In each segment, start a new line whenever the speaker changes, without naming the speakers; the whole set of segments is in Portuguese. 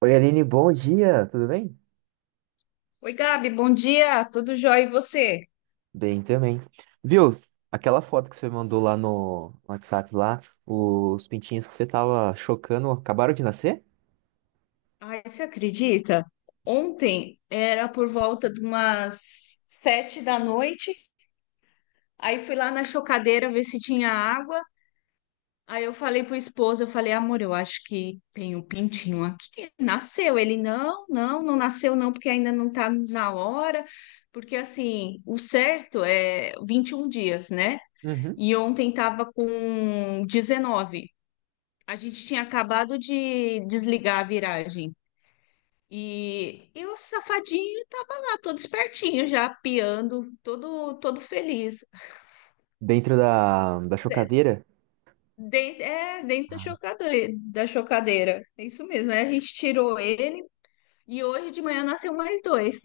Oi, Aline, bom dia, tudo bem?
Oi, Gabi, bom dia, tudo jóia e você?
Bem também. Viu, aquela foto que você mandou lá no WhatsApp lá, os pintinhos que você tava chocando acabaram de nascer?
Ai, você acredita? Ontem era por volta de umas 7 da noite, aí fui lá na chocadeira ver se tinha água, aí eu falei pro esposo, eu falei, amor, eu acho que tem um pintinho aqui, nasceu. Ele, não, não, não nasceu não, porque ainda não tá na hora, porque assim, o certo é 21 dias, né?
Uhum.
E ontem tava com 19. A gente tinha acabado de desligar a viragem. E o safadinho tava lá, todo espertinho, já piando, todo, todo feliz.
Dentro da
É.
chocadeira?
Dentro da chocadeira. É isso mesmo. Aí a gente tirou ele e hoje de manhã nasceu mais dois.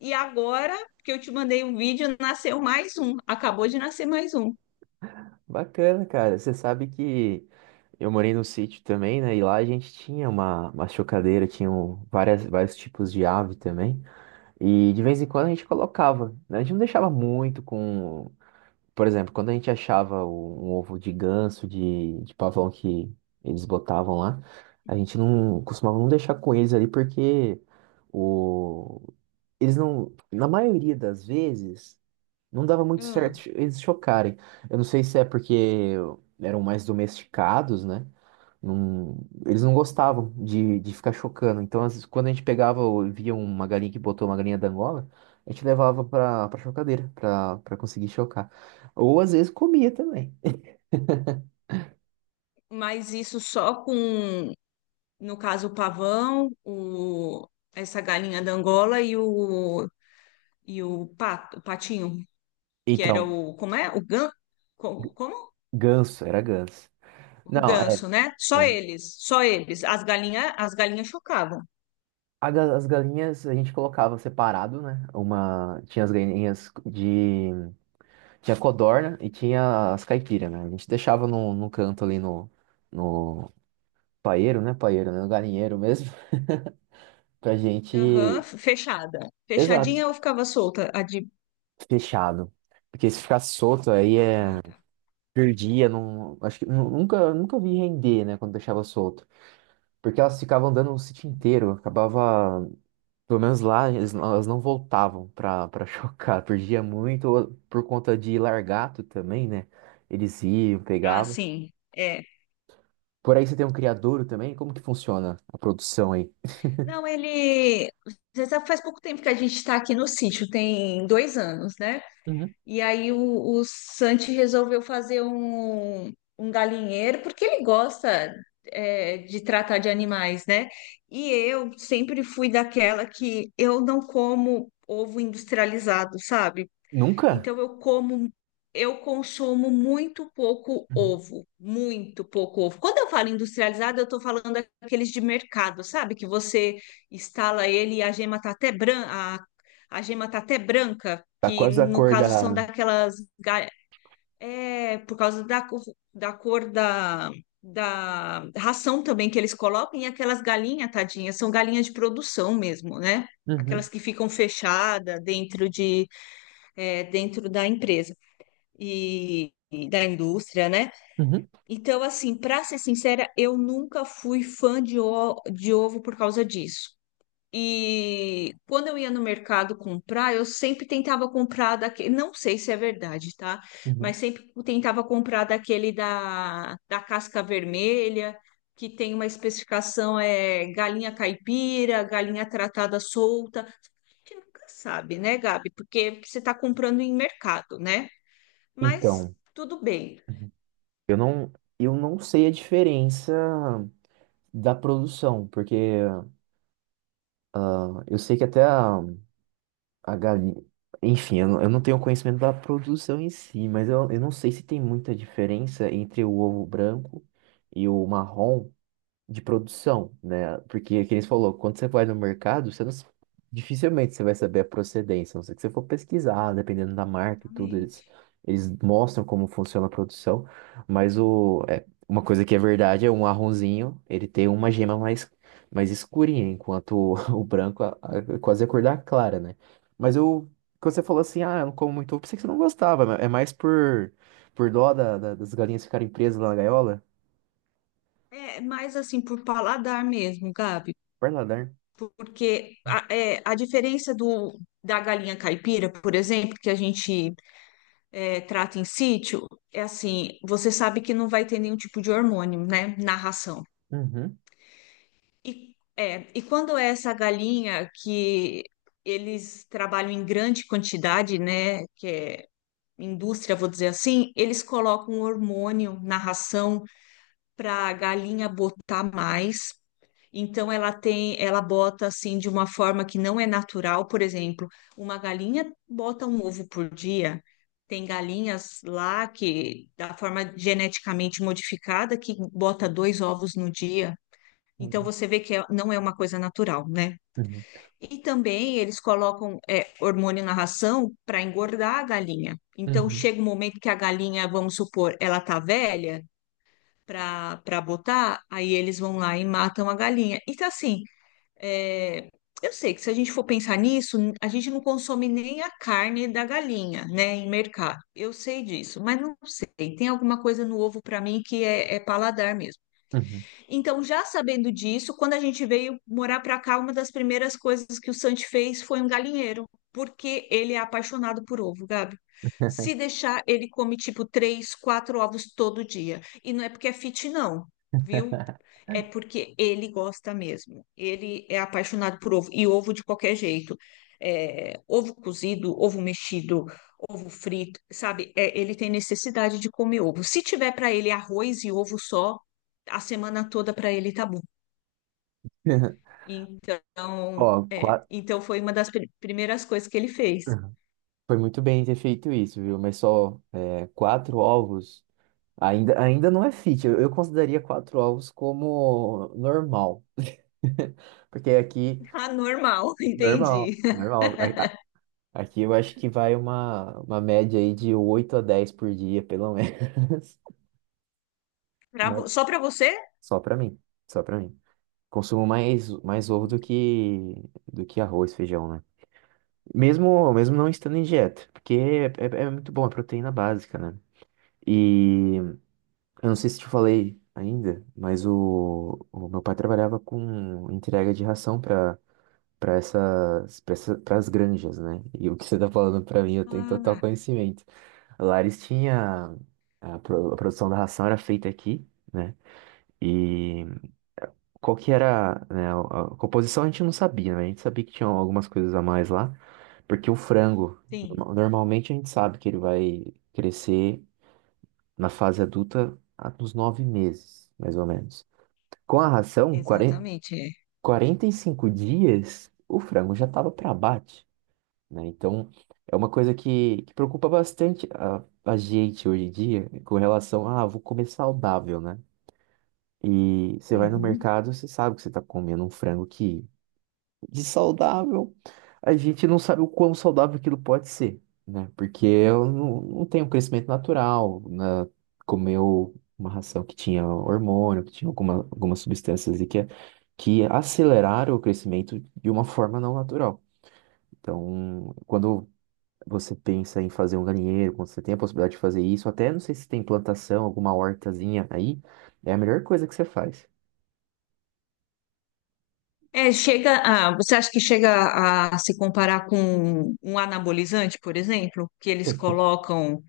E agora que eu te mandei um vídeo, nasceu mais um. Acabou de nascer mais um.
Bacana, cara. Você sabe que eu morei no sítio também, né? E lá a gente tinha uma chocadeira, tinham várias, vários tipos de ave também. E de vez em quando a gente colocava, né? A gente não deixava muito com. Por exemplo, quando a gente achava um ovo de ganso, de pavão que eles botavam lá, a gente não costumava não deixar com eles ali porque o, eles não, na maioria das vezes, não dava muito
Ah,
certo eles chocarem. Eu não sei se é porque eram mais domesticados, né? Não- Eles não gostavam de ficar chocando. Então, às vezes, quando a gente pegava ou via uma galinha que botou uma galinha da Angola, a gente levava pra chocadeira, pra conseguir chocar. Ou às vezes comia também.
mas isso só com, no caso, o pavão, o, essa galinha da Angola e o pato, o patinho, que era
Então,
o, como é? Como?
ganso, era ganso.
O
Não, é.
ganso, né? Só
É.
eles, só eles. As galinhas chocavam.
As galinhas a gente colocava separado, né? Uma, tinha as galinhas de. Tinha codorna e tinha as caipiras, né? A gente deixava no canto ali no paeiro, né? Paeiro, né? No galinheiro mesmo. Pra
Aham,
gente.
fechada.
Exato,
Fechadinha ou ficava solta?
fechado. Porque se ficasse solto aí
Ah,
é.
tá.
Perdia, não. Acho que nunca vi render, né? Quando deixava solto. Porque elas ficavam andando o sítio inteiro. Acabava. Pelo menos lá, eles elas não voltavam pra chocar. Perdia muito ou por conta de largato também, né? Eles iam,
Ah,
pegavam.
sim. É.
Por aí você tem um criadouro também? Como que funciona a produção aí?
Não, ele. Você sabe, faz pouco tempo que a gente está aqui no sítio, tem 2 anos, né?
Uhum.
E aí o Santi resolveu fazer um galinheiro, porque ele gosta de tratar de animais, né? E eu sempre fui daquela que eu não como ovo industrializado, sabe?
Nunca?
Então eu como, eu consumo muito pouco
Uhum.
ovo, muito pouco ovo. Quando eu falo industrializado, eu estou falando aqueles de mercado, sabe? Que você instala ele e a gema tá até branca, a gema tá até branca,
Tá
que
quase a
no
cor
caso são
da.
daquelas. Por causa da cor da ração também que eles colocam, e aquelas galinhas, tadinhas, são galinhas de produção mesmo, né? Aquelas
Uhum.
que ficam fechadas dentro da empresa e da indústria, né?
Uhum.
Então, assim, para ser sincera, eu nunca fui fã de ovo por causa disso. E quando eu ia no mercado comprar, eu sempre tentava comprar daquele, não sei se é verdade, tá?
Uhum.
Mas sempre tentava comprar daquele da casca vermelha, que tem uma especificação é galinha caipira, galinha tratada solta. A gente nunca sabe, né, Gabi? Porque você está comprando em mercado, né? Mas
Então.
tudo bem.
Uhum. eu não, eu não sei a diferença da produção, porque ah, eu sei que até a galinha. Enfim, eu não tenho conhecimento da produção em si, mas eu não sei se tem muita diferença entre o ovo branco e o marrom. De produção, né? Porque, que eles falou, quando você vai no mercado, você não, dificilmente você vai saber a procedência, a não ser que você for pesquisar, dependendo da marca e tudo,
Exatamente.
eles mostram como funciona a produção, mas o, é, uma coisa que é verdade é um marronzinho, ele tem uma gema mais, mais escurinha, enquanto o, o branco é quase a cor da clara, né? Mas eu, quando você falou assim, ah, eu não como muito ovo, pensei que você não gostava, mas é mais por dó das galinhas ficarem presas lá na gaiola.
É mais assim por paladar mesmo, Gabi,
Para nadar.
porque a diferença do da galinha caipira, por exemplo, que a gente trata em sítio, é assim, você sabe que não vai ter nenhum tipo de hormônio, né, na ração.
Uhum.
E quando é essa galinha que eles trabalham em grande quantidade, né, que é indústria, vou dizer assim, eles colocam hormônio na ração para a galinha botar mais. Então ela tem, ela bota assim de uma forma que não é natural, por exemplo, uma galinha bota um ovo por dia. Tem galinhas lá que da forma geneticamente modificada que bota dois ovos no dia. Então você vê que não é uma coisa natural, né?
Uhum.
E também eles colocam hormônio na ração para engordar a galinha. Então
Uhum.
chega um momento que a galinha, vamos supor, ela tá velha pra botar, aí eles vão lá e matam a galinha. Então, assim, é, eu sei que se a gente for pensar nisso, a gente não consome nem a carne da galinha, né, em mercado. Eu sei disso, mas não sei. Tem alguma coisa no ovo pra mim que é paladar mesmo.
Uhum.
Então, já sabendo disso, quando a gente veio morar para cá, uma das primeiras coisas que o Santi fez foi um galinheiro, porque ele é apaixonado por ovo, Gabi. Se deixar, ele come tipo três, quatro ovos todo dia. E não é porque é fit, não, viu? É porque ele gosta mesmo. Ele é apaixonado por ovo, e ovo de qualquer jeito. É, ovo cozido, ovo mexido, ovo frito, sabe? É, ele tem necessidade de comer ovo. Se tiver para ele arroz e ovo só a semana toda para ele tá bom. Então,
Ó,
é,
qua-
então foi uma das primeiras coisas que ele fez.
uhum. Foi muito bem ter feito isso, viu? Mas só é, 4 ovos ainda, ainda não é fit. Eu consideraria 4 ovos como normal. Porque aqui,
Ah, normal,
normal,
entendi.
normal. Aqui eu acho que vai uma média aí de 8 a 10 por dia, pelo menos.
Pra
Mas
vo- só para você?
só pra mim, só pra mim. Consumo mais, mais ovo do que arroz, feijão, né? Mesmo, mesmo não estando em dieta, porque é, é muito bom, é proteína básica, né? E eu não sei se te falei ainda, mas o meu pai trabalhava com entrega de ração para para essa, as granjas, né? E o que você tá falando para mim, eu tenho total
Ah,
conhecimento. Lá eles tinha a produção da ração era feita aqui, né? E qual que era, né, a composição a gente não sabia, né? A gente sabia que tinha algumas coisas a mais lá. Porque o frango,
sim,
normalmente a gente sabe que ele vai crescer na fase adulta nos 9 meses, mais ou menos. Com a ração, 40,
exatamente. É,
45 dias, o frango já estava para abate, né? Então, é uma coisa que preocupa bastante a gente hoje em dia com relação a, ah, vou comer saudável, né? E você vai no
uhum.
mercado, você sabe que você está comendo um frango que de saudável, a gente não sabe o quão saudável aquilo pode ser, né? Porque eu não, não tenho um crescimento natural, né? Comeu uma ração que tinha hormônio, que tinha algumas substâncias e que aceleraram o crescimento de uma forma não natural. Então, quando você pensa em fazer um galinheiro, quando você tem a possibilidade de fazer isso, até não sei se tem plantação, alguma hortazinha aí, é a melhor coisa que você faz.
É, você acha que chega a se comparar com um anabolizante, por exemplo, que eles colocam,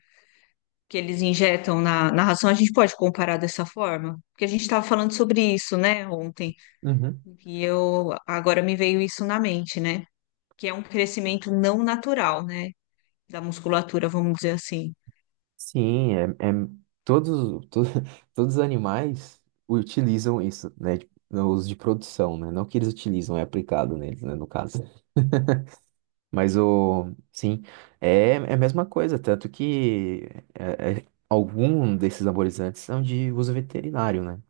que eles injetam na ração? A gente pode comparar dessa forma? Porque a gente estava falando sobre isso, né, ontem.
Uhum.
E eu agora me veio isso na mente, né? Que é um crescimento não natural, né? Da musculatura, vamos dizer assim.
Sim, é, é todos, to- todos os animais utilizam isso, né? Tipo, no uso de produção, né? Não que eles utilizam, é aplicado neles, né? No caso. Mas o, sim, é, é a mesma coisa, tanto que é, é, algum desses anabolizantes são de uso veterinário, né?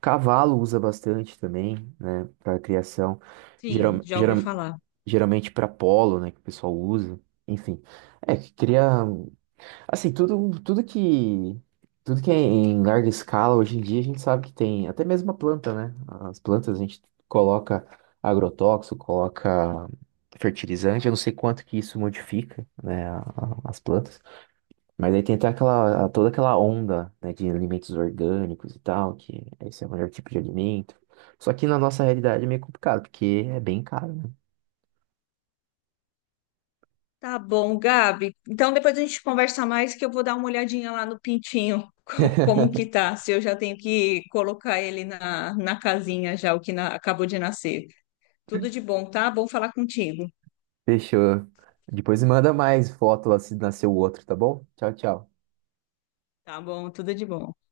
Cavalo usa bastante também, né? Para criação,
Sim,
geral,
já ouvi
geral,
falar.
geralmente para polo, né? Que o pessoal usa. Enfim, é que cria. Assim, tudo que é em larga escala, hoje em dia a gente sabe que tem, até mesmo a planta, né? As plantas a gente coloca agrotóxico, coloca fertilizante, eu não sei quanto que isso modifica, né, as plantas, mas aí tem até aquela, toda aquela onda, né, de alimentos orgânicos e tal, que esse é o melhor tipo de alimento. Só que na nossa realidade é meio complicado, porque é bem caro, né?
Tá bom, Gabi. Então depois a gente conversa mais que eu vou dar uma olhadinha lá no pintinho, como que tá, se eu já tenho que colocar ele na casinha já, acabou de nascer. Tudo de bom, tá? Bom falar contigo.
Fechou. Depois me manda mais foto lá se nasceu outro, tá bom? Tchau, tchau.
Tá bom, tudo de bom.